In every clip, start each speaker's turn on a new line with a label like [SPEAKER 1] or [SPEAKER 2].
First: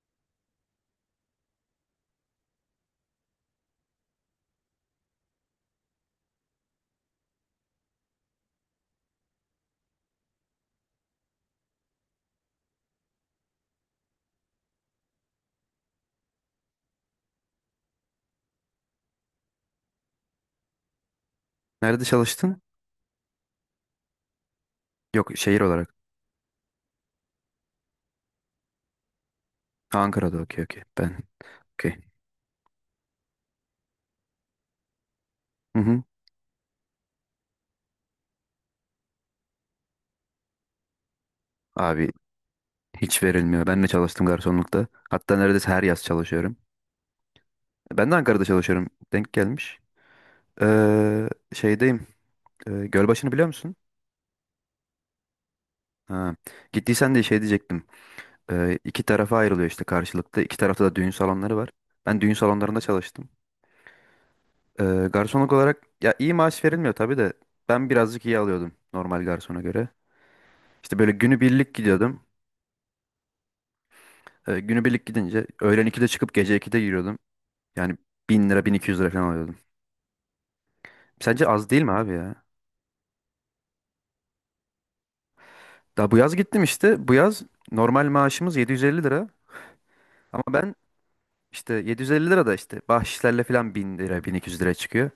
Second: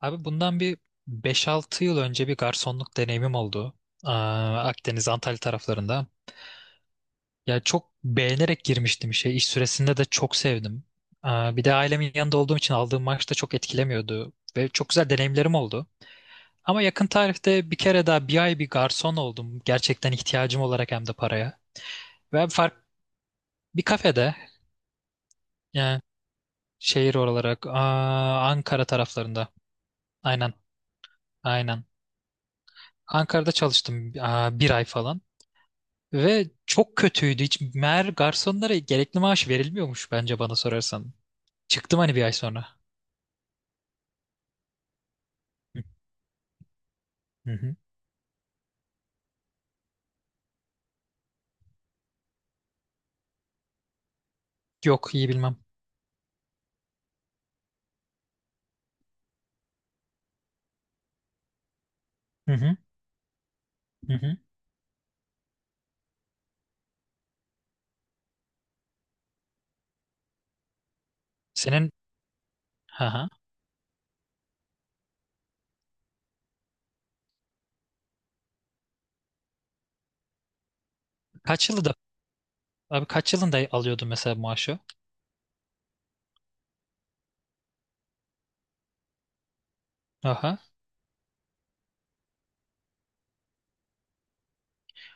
[SPEAKER 1] Abi bundan bir beş altı yıl önce bir garsonluk deneyimim oldu. Akdeniz, Antalya taraflarında. Ya çok beğenerek girmiştim işe. İş süresinde de çok sevdim. Bir de ailemin yanında olduğum için aldığım maaş da çok etkilemiyordu. Ve çok güzel deneyimlerim oldu. Ama yakın tarihte bir kere daha bir ay bir garson oldum. Gerçekten ihtiyacım olarak hem de paraya.
[SPEAKER 2] Nerede
[SPEAKER 1] Ve abi
[SPEAKER 2] çalıştın?
[SPEAKER 1] fark Bir kafede.
[SPEAKER 2] Yok, şehir olarak.
[SPEAKER 1] Yani şehir olarak Ankara taraflarında.
[SPEAKER 2] Ha, Ankara'da
[SPEAKER 1] Aynen,
[SPEAKER 2] okey, okey. Ben
[SPEAKER 1] aynen.
[SPEAKER 2] okey.
[SPEAKER 1] Ankara'da çalıştım bir ay falan.
[SPEAKER 2] Hı hı.
[SPEAKER 1] Ve çok kötüydü. Hiç meğer garsonlara gerekli maaş verilmiyormuş, bence bana sorarsan. Çıktım,
[SPEAKER 2] Abi,
[SPEAKER 1] hani, bir ay sonra.
[SPEAKER 2] hiç verilmiyor. Ben de çalıştım garsonlukta. Hatta neredeyse her yaz çalışıyorum.
[SPEAKER 1] Hı hı.
[SPEAKER 2] Ben de Ankara'da çalışıyorum. Denk gelmiş. Şeydeyim. Gölbaşı'nı biliyor musun?
[SPEAKER 1] Yok, iyi bilmem.
[SPEAKER 2] Ha. Gittiysen de şey diyecektim. İki tarafa ayrılıyor işte karşılıklı. İki tarafta da düğün salonları var. Ben düğün
[SPEAKER 1] Hı hı.
[SPEAKER 2] salonlarında çalıştım.
[SPEAKER 1] Hı hı.
[SPEAKER 2] Ee, garsonluk olarak ya iyi maaş verilmiyor tabii de ben birazcık iyi alıyordum normal garsona göre. İşte böyle günübirlik
[SPEAKER 1] Senin
[SPEAKER 2] gidiyordum.
[SPEAKER 1] ha ha.
[SPEAKER 2] Günübirlik gidince öğlen 2'de çıkıp gece 2'de giriyordum. Yani 1.000 lira, 1200 lira falan alıyordum. Sence az
[SPEAKER 1] Kaç
[SPEAKER 2] değil mi
[SPEAKER 1] yılda
[SPEAKER 2] abi ya?
[SPEAKER 1] Abi kaç yılında alıyordun mesela maaşı?
[SPEAKER 2] Daha bu yaz gittim işte. Bu yaz normal maaşımız 750 lira. Ama
[SPEAKER 1] Aha.
[SPEAKER 2] ben işte 750 lira da işte bahşişlerle falan 1.000 lira, 1.200 lira çıkıyor.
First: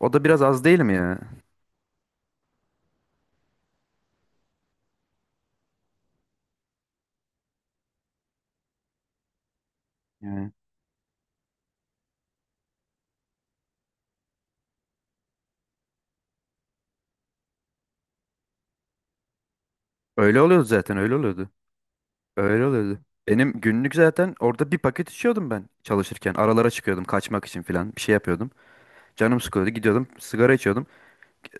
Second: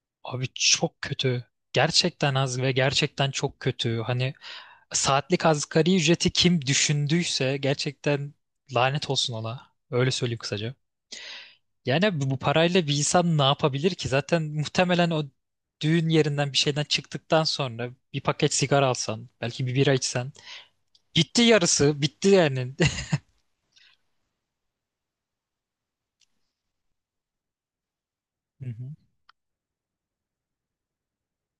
[SPEAKER 2] O da biraz
[SPEAKER 1] Abi
[SPEAKER 2] az değil mi
[SPEAKER 1] çok
[SPEAKER 2] ya?
[SPEAKER 1] kötü. Gerçekten az ve gerçekten çok kötü. Hani saatlik asgari ücreti kim düşündüyse gerçekten lanet olsun ona. Öyle söyleyeyim
[SPEAKER 2] Yani
[SPEAKER 1] kısaca. Yani bu parayla bir insan ne yapabilir ki? Zaten muhtemelen o düğün yerinden bir şeyden çıktıktan sonra bir paket sigara alsan, belki bir bira içsen.
[SPEAKER 2] öyle oluyordu, zaten öyle
[SPEAKER 1] Gitti
[SPEAKER 2] oluyordu.
[SPEAKER 1] yarısı, bitti
[SPEAKER 2] Öyle
[SPEAKER 1] yani.
[SPEAKER 2] oluyordu. Benim günlük zaten orada bir paket içiyordum ben çalışırken. Aralara çıkıyordum, kaçmak için falan bir şey yapıyordum.
[SPEAKER 1] Hı hı.
[SPEAKER 2] Canım sıkıyordu, gidiyordum, sigara içiyordum.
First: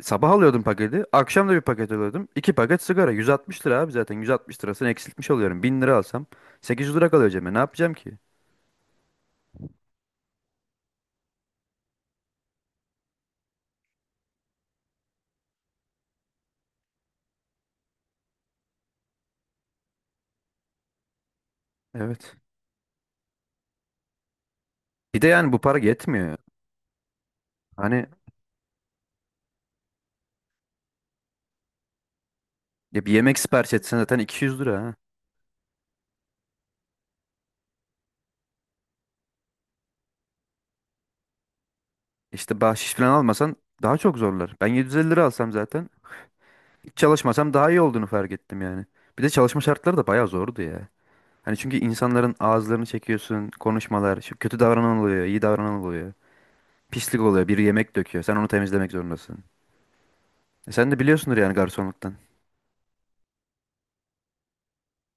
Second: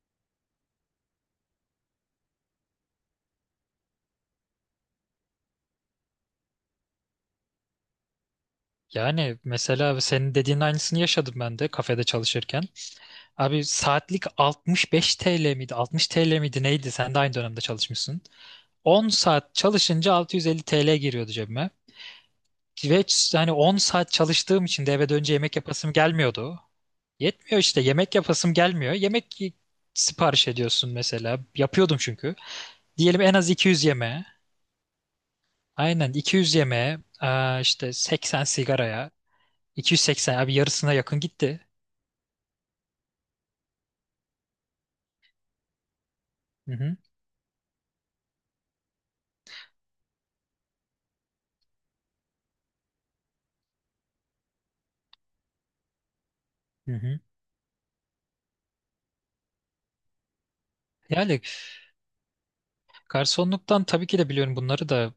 [SPEAKER 2] Sabah alıyordum paketi. Akşam da bir paket alıyordum. İki paket sigara. 160 lira abi zaten. 160 lirasını eksiltmiş oluyorum. 1.000 lira alsam 800 lira kalıyor cebime. Ne yapacağım ki?
[SPEAKER 1] Yani mesela senin dediğin aynısını yaşadım ben de kafede çalışırken. Abi saatlik 65 TL miydi, 60 TL miydi neydi? Sen de aynı dönemde çalışmışsın. 10 saat çalışınca 650 TL giriyordu cebime.
[SPEAKER 2] Evet.
[SPEAKER 1] Hani 10 saat çalıştığım için de eve
[SPEAKER 2] Bir de
[SPEAKER 1] dönünce
[SPEAKER 2] yani
[SPEAKER 1] yemek
[SPEAKER 2] bu para
[SPEAKER 1] yapasım
[SPEAKER 2] yetmiyor.
[SPEAKER 1] gelmiyordu. Yetmiyor işte,
[SPEAKER 2] Hani
[SPEAKER 1] yemek yapasım gelmiyor. Sipariş ediyorsun mesela. Yapıyordum çünkü.
[SPEAKER 2] ya bir
[SPEAKER 1] Diyelim en
[SPEAKER 2] yemek
[SPEAKER 1] az
[SPEAKER 2] sipariş
[SPEAKER 1] 200
[SPEAKER 2] etsen zaten
[SPEAKER 1] yemeğe.
[SPEAKER 2] 200 lira ha.
[SPEAKER 1] Aynen, 200 yemeğe, işte 80 sigaraya. 280, abi yarısına yakın gitti.
[SPEAKER 2] İşte bahşiş falan almasan daha çok zorlar. Ben 750 lira alsam zaten
[SPEAKER 1] Hı
[SPEAKER 2] hiç
[SPEAKER 1] hı,
[SPEAKER 2] çalışmasam daha iyi olduğunu fark ettim yani. Bir de çalışma şartları da bayağı zordu ya. Hani çünkü insanların ağızlarını çekiyorsun, konuşmalar, şu kötü davranan oluyor, iyi davranan oluyor.
[SPEAKER 1] hı hı.
[SPEAKER 2] Pislik oluyor, biri yemek döküyor, sen onu temizlemek zorundasın. Sen de biliyorsundur
[SPEAKER 1] Yani
[SPEAKER 2] yani garsonluktan.
[SPEAKER 1] garsonluktan tabii ki de biliyorum bunları da.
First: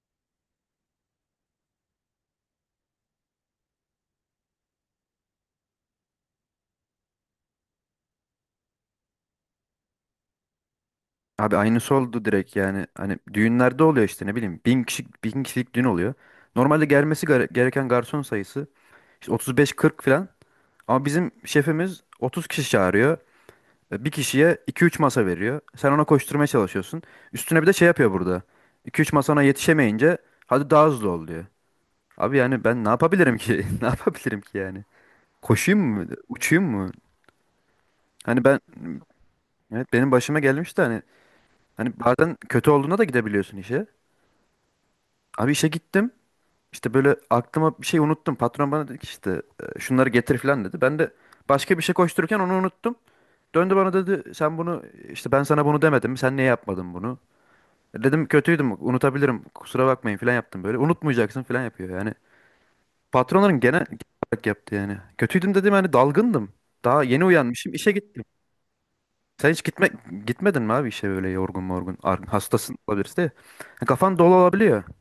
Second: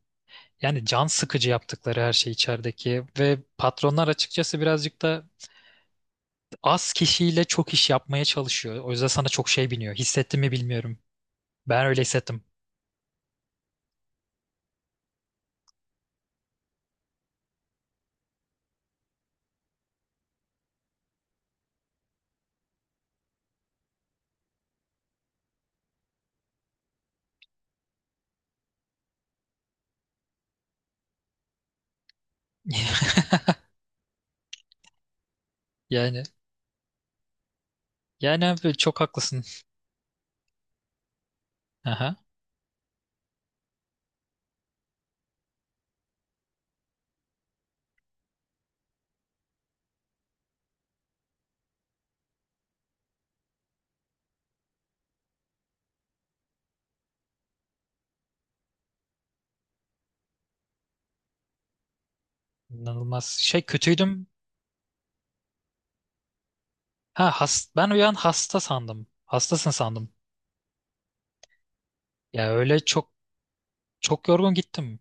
[SPEAKER 1] Yani can sıkıcı yaptıkları her şey içerideki ve patronlar, açıkçası, birazcık da az kişiyle çok iş yapmaya çalışıyor. O yüzden sana çok şey biniyor. Hissettin mi bilmiyorum.
[SPEAKER 2] Abi
[SPEAKER 1] Ben
[SPEAKER 2] aynısı
[SPEAKER 1] öyle
[SPEAKER 2] oldu
[SPEAKER 1] hissettim.
[SPEAKER 2] direkt yani. Hani düğünlerde oluyor işte ne bileyim. Bin kişilik, bin kişilik düğün oluyor. Normalde gelmesi gereken garson sayısı işte 35-40 falan. Ama bizim şefimiz 30 kişi çağırıyor. Bir kişiye 2-3 masa veriyor. Sen ona koşturmaya çalışıyorsun. Üstüne bir de şey yapıyor burada. 2-3 masana yetişemeyince hadi daha hızlı ol diyor. Abi yani ben ne yapabilirim ki? Ne yapabilirim ki yani? Koşayım mı?
[SPEAKER 1] Yani
[SPEAKER 2] Uçayım mı? Hani
[SPEAKER 1] yani
[SPEAKER 2] ben,
[SPEAKER 1] abi çok haklısın.
[SPEAKER 2] evet, benim başıma gelmişti hani. Hani
[SPEAKER 1] Aha,
[SPEAKER 2] bazen kötü olduğuna da gidebiliyorsun işe. Abi işe gittim. İşte böyle aklıma bir şey unuttum. Patron bana dedi ki işte şunları getir falan dedi. Ben de başka bir şey koştururken onu unuttum. Döndü bana dedi sen bunu işte ben sana bunu demedim. Sen niye yapmadın bunu? Dedim kötüydüm, unutabilirim, kusura bakmayın falan yaptım böyle. Unutmayacaksın falan yapıyor yani.
[SPEAKER 1] inanılmaz.
[SPEAKER 2] Patronların
[SPEAKER 1] Şey,
[SPEAKER 2] genel
[SPEAKER 1] kötüydüm.
[SPEAKER 2] olarak yaptı yani. Kötüydüm dedim, hani dalgındım. Daha yeni uyanmışım,
[SPEAKER 1] Ben
[SPEAKER 2] işe
[SPEAKER 1] uyan
[SPEAKER 2] gittim.
[SPEAKER 1] hasta sandım.
[SPEAKER 2] Sen hiç
[SPEAKER 1] Hastasın
[SPEAKER 2] gitme,
[SPEAKER 1] sandım.
[SPEAKER 2] Gitmedin mi abi işe böyle yorgun morgun?
[SPEAKER 1] Ya
[SPEAKER 2] Hastasın
[SPEAKER 1] öyle çok,
[SPEAKER 2] olabilirsin de. Kafan
[SPEAKER 1] çok
[SPEAKER 2] dolu
[SPEAKER 1] yorgun
[SPEAKER 2] olabiliyor.
[SPEAKER 1] gittim.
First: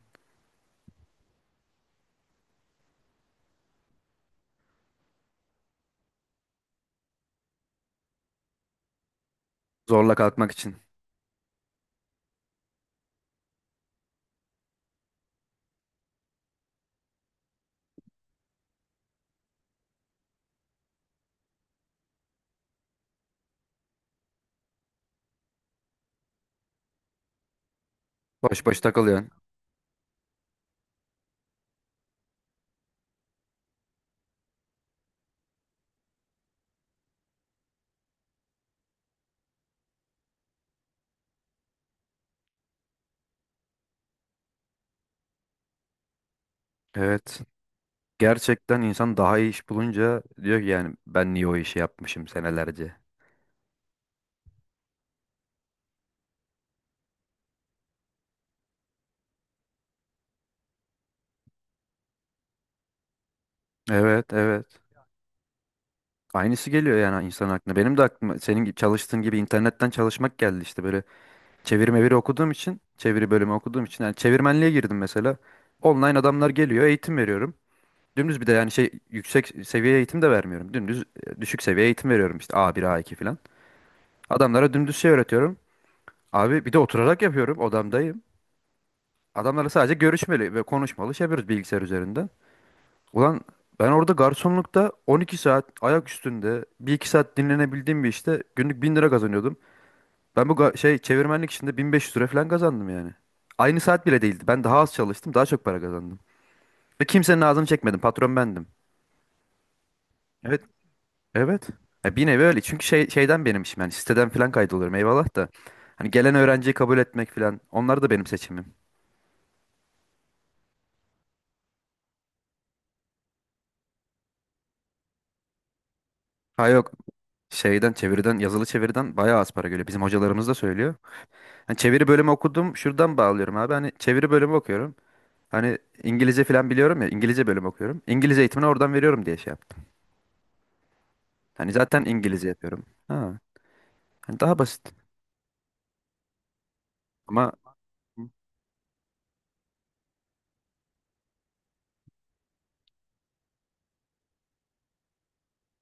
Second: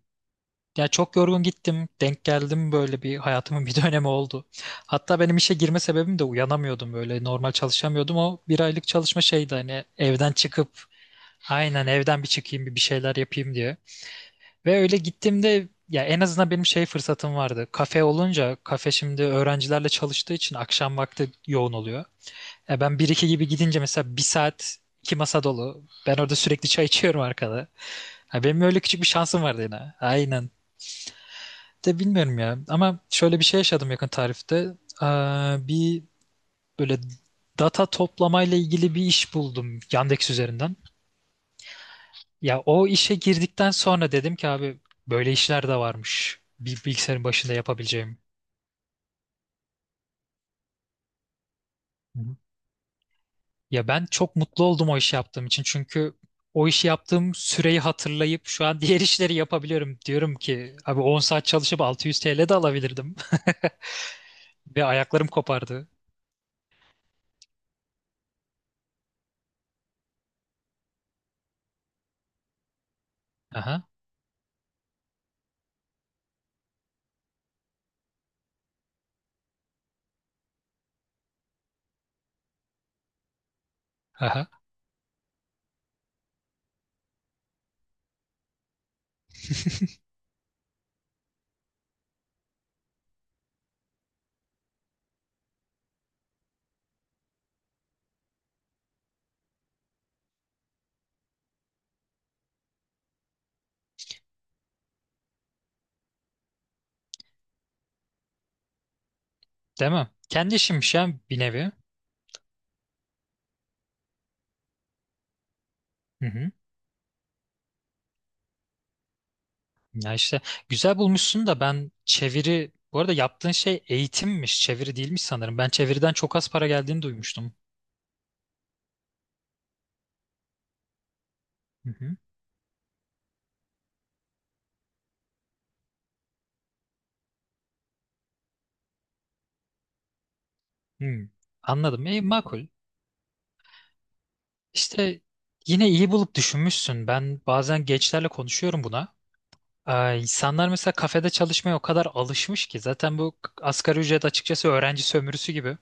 [SPEAKER 1] Ya çok yorgun gittim. Denk geldim, böyle bir hayatımın bir dönemi oldu. Hatta benim işe girme sebebim de uyanamıyordum, böyle normal çalışamıyordum. O bir aylık çalışma şeydi, hani
[SPEAKER 2] Zorla
[SPEAKER 1] evden
[SPEAKER 2] kalkmak
[SPEAKER 1] çıkıp,
[SPEAKER 2] için.
[SPEAKER 1] aynen, evden bir çıkayım, bir şeyler yapayım diye. Ve öyle gittiğimde ya en azından benim şey fırsatım vardı. Kafe olunca, kafe, şimdi öğrencilerle çalıştığı için akşam vakti yoğun oluyor. E ben bir iki gibi gidince mesela bir saat iki masa dolu. Ben orada sürekli çay içiyorum arkada. Ha, benim
[SPEAKER 2] Boş boş
[SPEAKER 1] öyle küçük bir
[SPEAKER 2] takılıyorsun.
[SPEAKER 1] şansım vardı yine. Aynen, de bilmiyorum ya. Ama şöyle bir şey yaşadım yakın tarihte. Ee, Bir böyle data toplamayla ilgili bir iş buldum Yandex üzerinden. Ya o işe girdikten sonra dedim ki abi, böyle işler de varmış. Bir bilgisayarın
[SPEAKER 2] Evet.
[SPEAKER 1] başında yapabileceğim.
[SPEAKER 2] Gerçekten insan daha iyi iş bulunca diyor ki yani ben niye o işi
[SPEAKER 1] Hı
[SPEAKER 2] yapmışım
[SPEAKER 1] hı.
[SPEAKER 2] senelerce.
[SPEAKER 1] Ya ben çok mutlu oldum o işi yaptığım için. Çünkü o işi yaptığım süreyi hatırlayıp şu an diğer işleri yapabiliyorum. Diyorum ki abi, 10 saat çalışıp 600 TL de alabilirdim.
[SPEAKER 2] Evet, evet.
[SPEAKER 1] Ve ayaklarım kopardı.
[SPEAKER 2] Aynısı geliyor yani insan aklına. Benim de aklıma senin gibi çalıştığın gibi internetten çalışmak geldi işte böyle, çeviri meviri okuduğum için, çeviri bölümü okuduğum
[SPEAKER 1] Aha.
[SPEAKER 2] için yani çevirmenliğe girdim mesela. Online adamlar geliyor, eğitim veriyorum. Dümdüz bir de yani şey, yüksek seviye eğitim de vermiyorum. Dümdüz düşük seviye eğitim veriyorum işte, a bir a iki falan.
[SPEAKER 1] Aha.
[SPEAKER 2] Adamlara dümdüz şey öğretiyorum. Abi bir de oturarak yapıyorum, odamdayım. Adamlarla sadece görüşmeli ve konuşmalı şey yapıyoruz bilgisayar üzerinden. Ulan, ben orada garsonlukta 12 saat ayak üstünde, bir iki saat dinlenebildiğim bir işte günlük 1.000 lira kazanıyordum. Ben bu şey çevirmenlik işinde 1.500 lira falan kazandım yani. Aynı saat bile değildi. Ben daha az çalıştım, daha çok para kazandım. Ve kimsenin ağzını çekmedim. Patron bendim.
[SPEAKER 1] Değil mi? Kendi
[SPEAKER 2] Evet,
[SPEAKER 1] işimmiş ya, bir
[SPEAKER 2] evet.
[SPEAKER 1] nevi.
[SPEAKER 2] Ya bir nevi öyle. Çünkü şeyden benim işim, yani siteden falan kaydoluyorum eyvallah da. Hani
[SPEAKER 1] Hı
[SPEAKER 2] gelen
[SPEAKER 1] hı.
[SPEAKER 2] öğrenciyi kabul etmek falan, onlar da benim seçimim.
[SPEAKER 1] Ya işte güzel bulmuşsun da, ben çeviri, bu arada yaptığın şey eğitimmiş, çeviri değilmiş sanırım. Ben çeviriden çok az para
[SPEAKER 2] Ha yok,
[SPEAKER 1] geldiğini duymuştum.
[SPEAKER 2] şeyden, çeviriden, yazılı çeviriden bayağı az para geliyor. Bizim hocalarımız da söylüyor. Hani
[SPEAKER 1] Hı
[SPEAKER 2] çeviri
[SPEAKER 1] hı.
[SPEAKER 2] bölümü okudum, şuradan bağlıyorum abi. Hani çeviri bölümü okuyorum. Hani İngilizce falan biliyorum ya, İngilizce bölümü okuyorum. İngilizce eğitimini oradan veriyorum diye şey yaptım.
[SPEAKER 1] Hı.
[SPEAKER 2] Hani zaten
[SPEAKER 1] Anladım. E,
[SPEAKER 2] İngilizce
[SPEAKER 1] makul.
[SPEAKER 2] yapıyorum. Ha, hani daha basit.
[SPEAKER 1] İşte, yine iyi bulup düşünmüşsün. Ben
[SPEAKER 2] Ama
[SPEAKER 1] bazen gençlerle konuşuyorum buna. İnsanlar mesela kafede çalışmaya o kadar alışmış ki, zaten bu asgari ücret açıkçası öğrenci sömürüsü gibi.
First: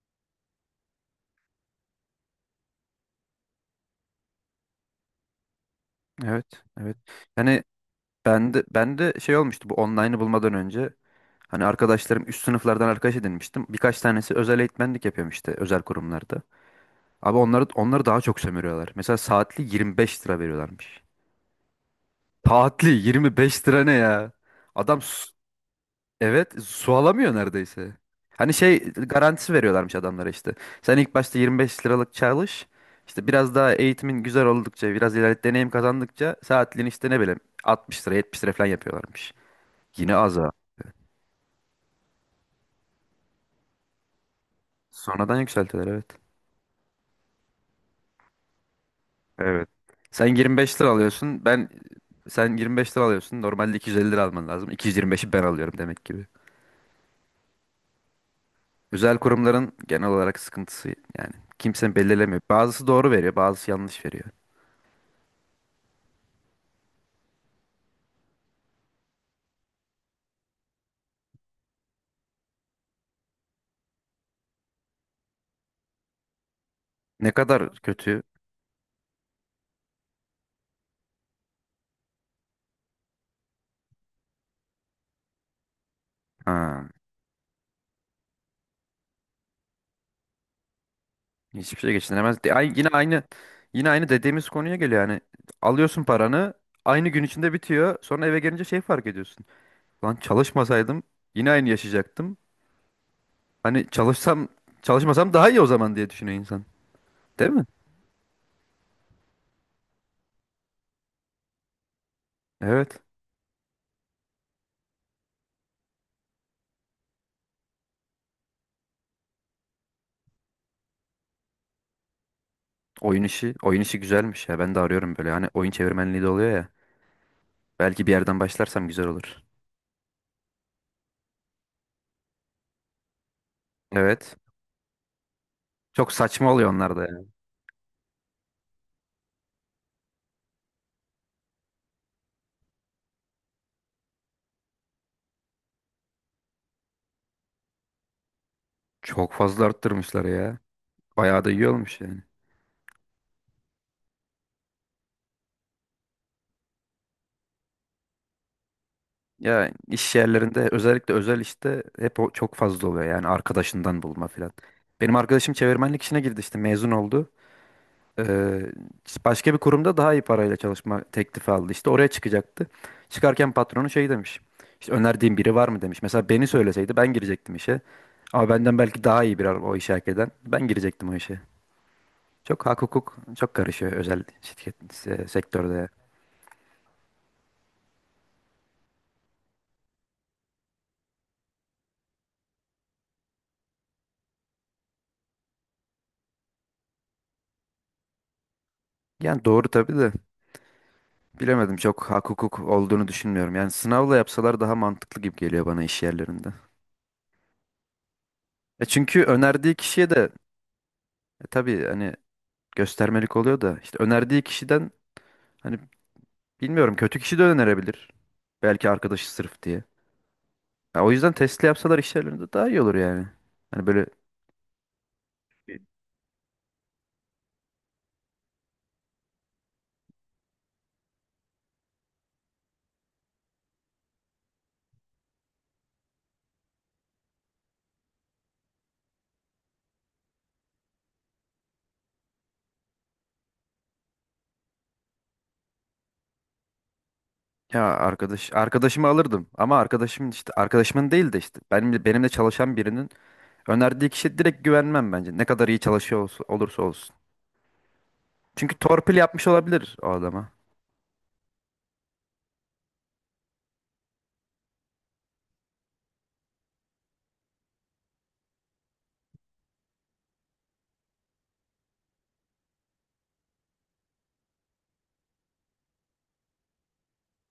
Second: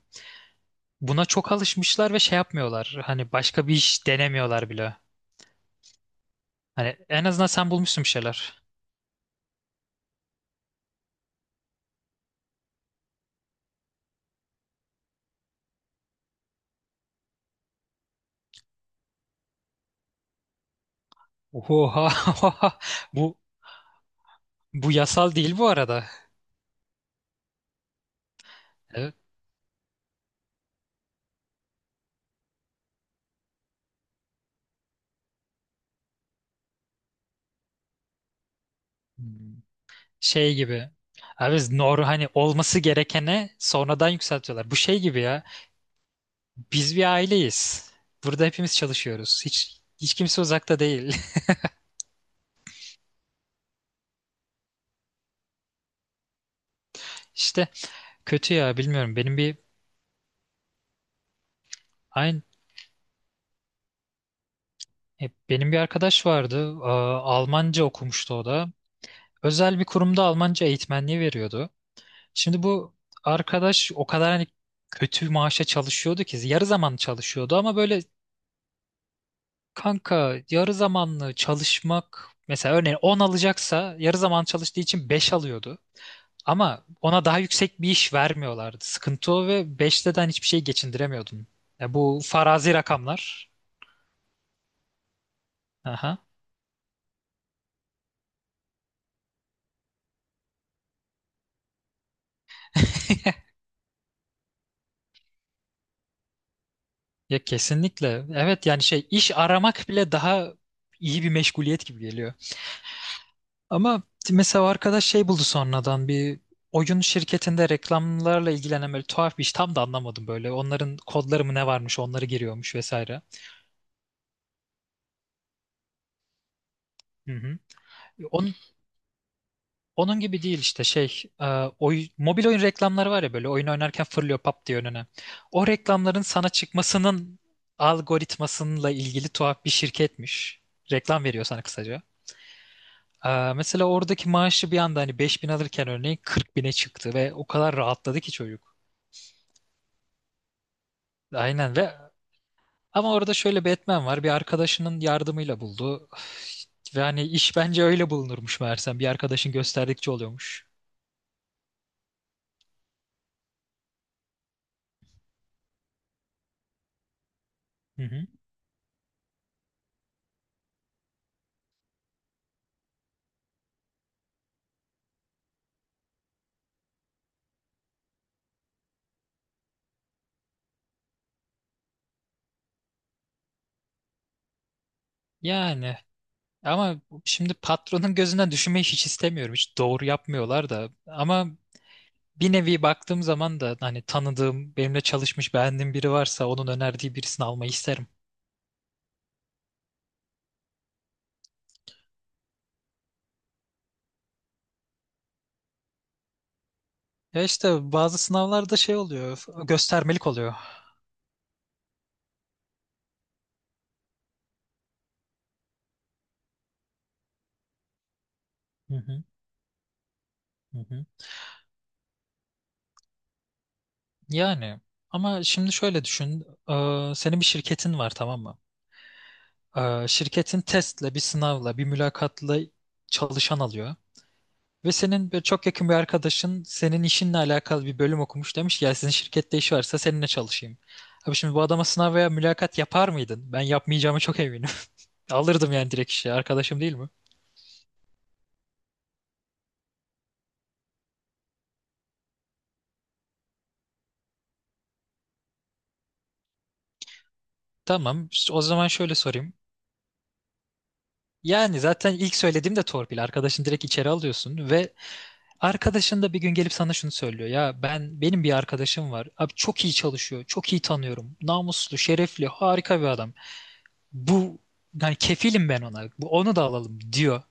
[SPEAKER 1] Buna çok alışmışlar ve şey yapmıyorlar. Hani başka bir iş denemiyorlar bile.
[SPEAKER 2] evet,
[SPEAKER 1] Hani
[SPEAKER 2] evet.
[SPEAKER 1] en azından
[SPEAKER 2] Yani
[SPEAKER 1] sen bulmuşsun bir
[SPEAKER 2] ben
[SPEAKER 1] şeyler.
[SPEAKER 2] de, ben de şey olmuştu bu online'ı bulmadan önce. Hani arkadaşlarım üst sınıflardan arkadaş edinmiştim. Birkaç tanesi özel eğitmenlik yapıyorum işte özel kurumlarda. Abi onları daha çok sömürüyorlar. Mesela saatli 25 lira veriyorlarmış.
[SPEAKER 1] Oha.
[SPEAKER 2] Taatli
[SPEAKER 1] Bu
[SPEAKER 2] 25 lira ne ya?
[SPEAKER 1] Bu
[SPEAKER 2] Adam
[SPEAKER 1] yasal değil bu arada.
[SPEAKER 2] evet, su alamıyor neredeyse. Hani şey
[SPEAKER 1] Evet.
[SPEAKER 2] garantisi veriyorlarmış adamlara işte. Sen ilk başta 25 liralık çalış. İşte biraz daha eğitimin güzel oldukça, biraz ileride deneyim kazandıkça saatliğini işte ne bileyim 60 lira, 70 lira falan yapıyorlarmış.
[SPEAKER 1] Hmm.
[SPEAKER 2] Yine az ha.
[SPEAKER 1] Şey gibi. Abi biz nor, hani olması gerekene sonradan yükseltiyorlar. Bu şey gibi
[SPEAKER 2] Sonradan
[SPEAKER 1] ya.
[SPEAKER 2] yükseltiler, evet.
[SPEAKER 1] Biz bir aileyiz. Burada hepimiz çalışıyoruz.
[SPEAKER 2] Evet.
[SPEAKER 1] Hiç
[SPEAKER 2] Sen
[SPEAKER 1] kimse uzakta
[SPEAKER 2] 25 lira
[SPEAKER 1] değil.
[SPEAKER 2] alıyorsun. Sen 25 lira alıyorsun. Normalde 250 lira alman lazım. 225'i ben alıyorum demek ki.
[SPEAKER 1] İşte kötü ya, bilmiyorum.
[SPEAKER 2] Özel kurumların genel olarak sıkıntısı, yani kimse belirlemiyor.
[SPEAKER 1] Aynı
[SPEAKER 2] Bazısı doğru veriyor, bazısı yanlış veriyor.
[SPEAKER 1] Benim bir arkadaş vardı. Almanca okumuştu o da. Özel bir kurumda Almanca eğitmenliği veriyordu. Şimdi bu arkadaş o kadar, hani, kötü maaşa çalışıyordu ki yarı zamanlı
[SPEAKER 2] Ne
[SPEAKER 1] çalışıyordu,
[SPEAKER 2] kadar
[SPEAKER 1] ama böyle,
[SPEAKER 2] kötü.
[SPEAKER 1] kanka, yarı zamanlı çalışmak mesela, örneğin 10 alacaksa yarı zaman çalıştığı için 5 alıyordu. Ama
[SPEAKER 2] Ha,
[SPEAKER 1] ona daha yüksek bir iş vermiyorlardı. Sıkıntı o ve 5'te de hani hiçbir şey geçindiremiyordun.
[SPEAKER 2] hiçbir şey
[SPEAKER 1] Ya bu
[SPEAKER 2] geçinemez. De- ay-
[SPEAKER 1] farazi
[SPEAKER 2] yine aynı
[SPEAKER 1] rakamlar.
[SPEAKER 2] yine aynı dediğimiz konuya geliyor yani. Alıyorsun
[SPEAKER 1] Aha.
[SPEAKER 2] paranı, aynı gün içinde bitiyor. Sonra eve gelince şey fark ediyorsun. Lan çalışmasaydım yine aynı yaşayacaktım. Hani çalışsam çalışmasam daha iyi o zaman diye düşünüyor insan.
[SPEAKER 1] Ya
[SPEAKER 2] Değil mi?
[SPEAKER 1] kesinlikle. Evet, yani şey, iş aramak bile daha iyi bir meşguliyet gibi geliyor.
[SPEAKER 2] Evet.
[SPEAKER 1] Ama mesela o arkadaş şey buldu sonradan, bir oyun şirketinde reklamlarla ilgilenen böyle tuhaf bir iş, tam da anlamadım böyle. Onların kodları mı ne varmış, onları giriyormuş vesaire.
[SPEAKER 2] Oyun işi, oyun işi güzelmiş ya. Ben de arıyorum böyle. Hani oyun çevirmenliği de oluyor ya.
[SPEAKER 1] Hı hı.
[SPEAKER 2] Belki bir yerden
[SPEAKER 1] Onun,
[SPEAKER 2] başlarsam güzel olur.
[SPEAKER 1] onun gibi değil işte şey, mobil oyun reklamları var ya, böyle oyun oynarken
[SPEAKER 2] Evet.
[SPEAKER 1] fırlıyor pap diye önüne. O
[SPEAKER 2] Çok
[SPEAKER 1] reklamların sana
[SPEAKER 2] saçma oluyor onlar da yani.
[SPEAKER 1] çıkmasının algoritmasıyla ilgili tuhaf bir şirketmiş. Reklam veriyor sana, kısaca. E, mesela oradaki maaşı bir anda, hani, 5.000 alırken örneğin 40.000'e çıktı ve o kadar rahatladı ki çocuk.
[SPEAKER 2] Çok fazla arttırmışlar ya. Bayağı da iyi
[SPEAKER 1] Aynen.
[SPEAKER 2] olmuş yani.
[SPEAKER 1] Ama orada şöyle Batman var. Bir arkadaşının yardımıyla buldu. Ve hani iş bence öyle bulunurmuş meğersem. Bir arkadaşın
[SPEAKER 2] Ya
[SPEAKER 1] gösterdikçe
[SPEAKER 2] iş
[SPEAKER 1] oluyormuş.
[SPEAKER 2] yerlerinde özellikle özel işte hep o çok fazla oluyor yani, arkadaşından bulma filan. Benim arkadaşım çevirmenlik işine girdi işte, mezun oldu.
[SPEAKER 1] Hı hı.
[SPEAKER 2] Ee, başka bir kurumda daha iyi parayla çalışma teklifi aldı, işte oraya çıkacaktı. Çıkarken patronu şey demiş. İşte önerdiğin biri var mı demiş. Mesela beni söyleseydi ben girecektim işe. Ama benden belki daha iyi bir o işe hak eden ben girecektim o işe. Çok hak hukuk çok karışıyor özel şirket sektörde.
[SPEAKER 1] Yani ama şimdi patronun gözünden düşünmeyi hiç istemiyorum. Hiç doğru yapmıyorlar da. Ama bir nevi baktığım zaman da, hani, tanıdığım, benimle çalışmış, beğendiğim biri varsa onun önerdiği birisini almayı isterim.
[SPEAKER 2] Yani doğru tabii de bilemedim, çok hak hukuk olduğunu düşünmüyorum. Yani sınavla yapsalar daha mantıklı gibi geliyor bana iş yerlerinde.
[SPEAKER 1] Ya işte bazı sınavlarda şey
[SPEAKER 2] Çünkü
[SPEAKER 1] oluyor,
[SPEAKER 2] önerdiği kişiye
[SPEAKER 1] göstermelik
[SPEAKER 2] de
[SPEAKER 1] oluyor.
[SPEAKER 2] tabii hani göstermelik oluyor da işte önerdiği kişiden hani bilmiyorum kötü kişi de önerebilir. Belki
[SPEAKER 1] Hı hı,
[SPEAKER 2] arkadaşı sırf diye.
[SPEAKER 1] hı
[SPEAKER 2] Ya
[SPEAKER 1] hı.
[SPEAKER 2] o yüzden testli yapsalar iş yerlerinde daha iyi olur yani. Hani böyle,
[SPEAKER 1] Yani ama şimdi şöyle düşün. Senin bir şirketin var, tamam mı? Şirketin testle, bir sınavla, bir mülakatla çalışan alıyor. Ve senin böyle çok yakın bir arkadaşın senin işinle alakalı bir bölüm okumuş, demiş ki ya, sizin şirkette iş varsa seninle çalışayım. Abi şimdi bu adama sınav veya mülakat yapar mıydın? Ben yapmayacağıma çok eminim. Alırdım yani direkt işe. Arkadaşım değil mi?
[SPEAKER 2] ya arkadaşımı alırdım ama arkadaşım işte arkadaşımın değil de işte benimle çalışan birinin önerdiği kişiye direkt güvenmem bence. Ne kadar iyi çalışıyor olursa olsun.
[SPEAKER 1] Tamam. İşte o
[SPEAKER 2] Çünkü
[SPEAKER 1] zaman
[SPEAKER 2] torpil
[SPEAKER 1] şöyle
[SPEAKER 2] yapmış
[SPEAKER 1] sorayım.
[SPEAKER 2] olabilir o adama.
[SPEAKER 1] Yani zaten ilk söylediğim de torpil. Arkadaşın direkt içeri alıyorsun ve arkadaşın da bir gün gelip sana şunu söylüyor: ya ben, benim bir arkadaşım var. Abi çok iyi çalışıyor. Çok iyi tanıyorum. Namuslu, şerefli, harika bir adam. Bu Yani kefilim ben ona. Bu, onu da alalım diyor.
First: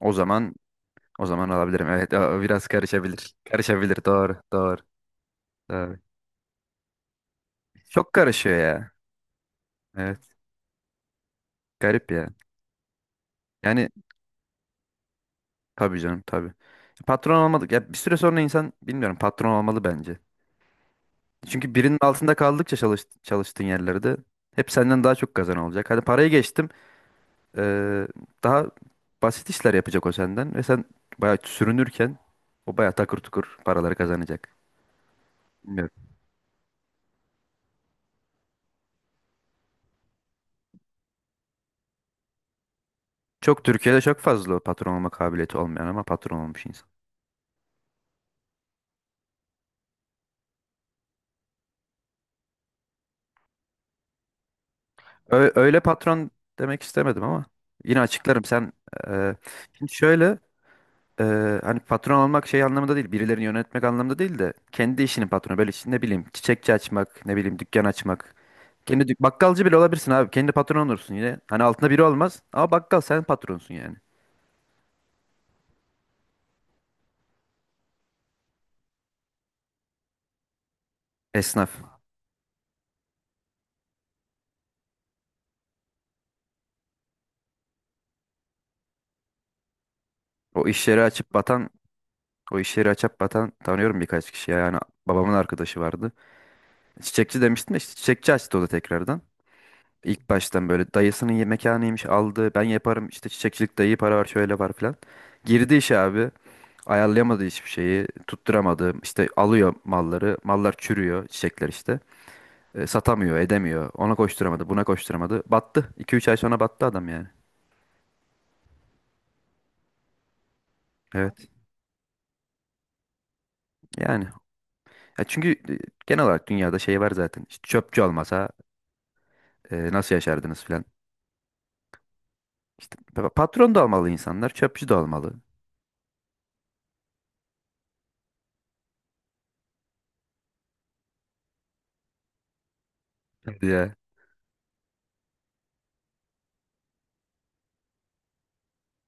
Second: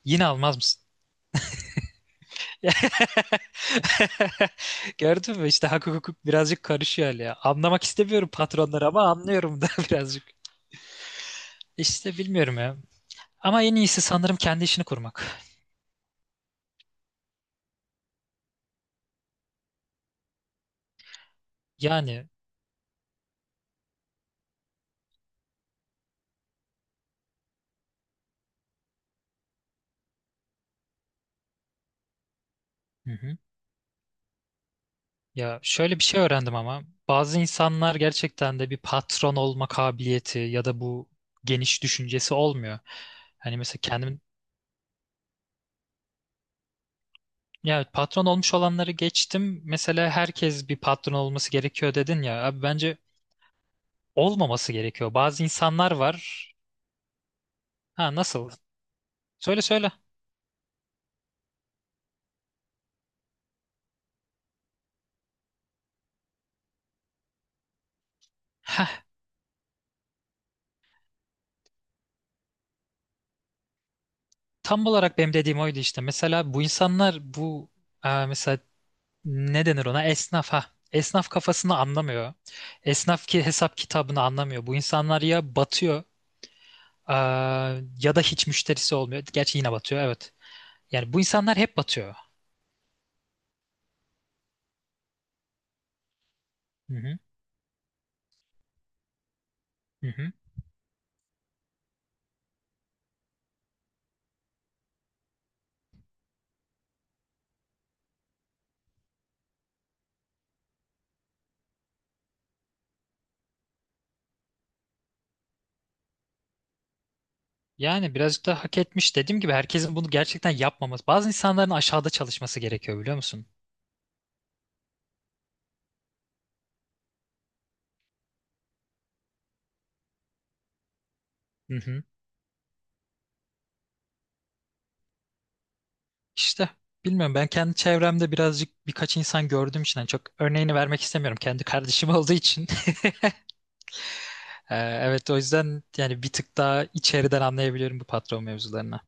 [SPEAKER 2] O
[SPEAKER 1] Yine
[SPEAKER 2] zaman
[SPEAKER 1] almaz mısın?
[SPEAKER 2] o zaman alabilirim. Evet, o biraz karışabilir. Karışabilir. Doğru, doğru,
[SPEAKER 1] Gördün mü işte, hak
[SPEAKER 2] doğru.
[SPEAKER 1] hukuk birazcık karışıyor hali ya. Anlamak
[SPEAKER 2] Çok
[SPEAKER 1] istemiyorum
[SPEAKER 2] karışıyor
[SPEAKER 1] patronları,
[SPEAKER 2] ya.
[SPEAKER 1] ama anlıyorum da birazcık.
[SPEAKER 2] Evet, garip
[SPEAKER 1] İşte
[SPEAKER 2] ya.
[SPEAKER 1] bilmiyorum ya. Ama en
[SPEAKER 2] Yani
[SPEAKER 1] iyisi sanırım kendi işini kurmak.
[SPEAKER 2] tabii canım, tabii. Patron olmadık. Ya bir süre sonra insan bilmiyorum patron olmalı bence. Çünkü birinin
[SPEAKER 1] Yani,
[SPEAKER 2] altında kaldıkça çalıştığın yerlerde hep senden daha çok kazan olacak. Hadi parayı geçtim. eee, daha basit işler yapacak o senden ve sen bayağı sürünürken o bayağı
[SPEAKER 1] hı
[SPEAKER 2] takır
[SPEAKER 1] hı.
[SPEAKER 2] tukur paraları kazanacak.
[SPEAKER 1] Ya şöyle bir
[SPEAKER 2] Bilmiyorum.
[SPEAKER 1] şey öğrendim ama, bazı insanlar gerçekten de bir patron olma kabiliyeti ya da bu geniş düşüncesi olmuyor. Hani mesela
[SPEAKER 2] Türkiye'de çok
[SPEAKER 1] kendim,
[SPEAKER 2] fazla o patron olma kabiliyeti olmayan ama patron olmuş insan.
[SPEAKER 1] ya patron olmuş olanları geçtim. Mesela herkes bir patron olması gerekiyor dedin ya. Abi bence olmaması gerekiyor. Bazı
[SPEAKER 2] Öyle
[SPEAKER 1] insanlar
[SPEAKER 2] patron
[SPEAKER 1] var.
[SPEAKER 2] demek istemedim ama yine
[SPEAKER 1] Ha,
[SPEAKER 2] açıklarım.
[SPEAKER 1] nasıl?
[SPEAKER 2] Sen e,
[SPEAKER 1] Söyle söyle.
[SPEAKER 2] şimdi şöyle hani patron olmak şey anlamında değil, birilerini yönetmek anlamında değil de kendi işinin patronu. Böyle işte ne bileyim çiçekçi açmak, ne bileyim dükkan açmak.
[SPEAKER 1] Heh,
[SPEAKER 2] Kendi bakkalcı bile olabilirsin abi. Kendi patron olursun yine. Hani altında biri olmaz ama bakkal, sen patronsun yani.
[SPEAKER 1] tam olarak benim dediğim oydu işte. Mesela bu insanlar, mesela, ne denir ona? Esnaf, ha. Esnaf kafasını
[SPEAKER 2] Esnaf.
[SPEAKER 1] anlamıyor. Esnaf ki hesap kitabını anlamıyor. Bu insanlar ya batıyor, ya da hiç müşterisi olmuyor. Gerçi yine batıyor, evet.
[SPEAKER 2] O iş yeri
[SPEAKER 1] Yani bu
[SPEAKER 2] açıp
[SPEAKER 1] insanlar
[SPEAKER 2] batan,
[SPEAKER 1] hep batıyor.
[SPEAKER 2] o iş yeri açıp batan tanıyorum birkaç kişi. Yani babamın arkadaşı vardı.
[SPEAKER 1] Hı hı,
[SPEAKER 2] Çiçekçi demiştim de, işte çiçekçi açtı o da tekrardan.
[SPEAKER 1] hı
[SPEAKER 2] İlk
[SPEAKER 1] hı.
[SPEAKER 2] baştan böyle dayısının mekanıymış, aldı. Ben yaparım işte, çiçekçilik iyi para var şöyle var filan. Girdi işe abi. Ayarlayamadı hiçbir şeyi. Tutturamadı. İşte alıyor malları. Mallar çürüyor çiçekler işte. Satamıyor edemiyor. Ona koşturamadı, buna koşturamadı. Battı. 2 üç ay sonra battı adam yani.
[SPEAKER 1] Yani birazcık da hak etmiş. Dediğim gibi, herkesin bunu gerçekten yapmaması. Bazı
[SPEAKER 2] Evet.
[SPEAKER 1] insanların aşağıda çalışması gerekiyor, biliyor musun?
[SPEAKER 2] Yani. Ya çünkü genel olarak dünyada şey var zaten. İşte çöpçü olmasa nasıl yaşardınız filan.
[SPEAKER 1] Hı hı.
[SPEAKER 2] İşte patron da olmalı insanlar. Çöpçü de olmalı.
[SPEAKER 1] İşte bilmiyorum, ben kendi çevremde birazcık, birkaç insan gördüğüm için hani çok örneğini vermek istemiyorum. Kendi kardeşim olduğu için.
[SPEAKER 2] Evet. Ya.
[SPEAKER 1] Ee, evet, o yüzden yani bir tık daha içeriden anlayabiliyorum bu patron mevzularını.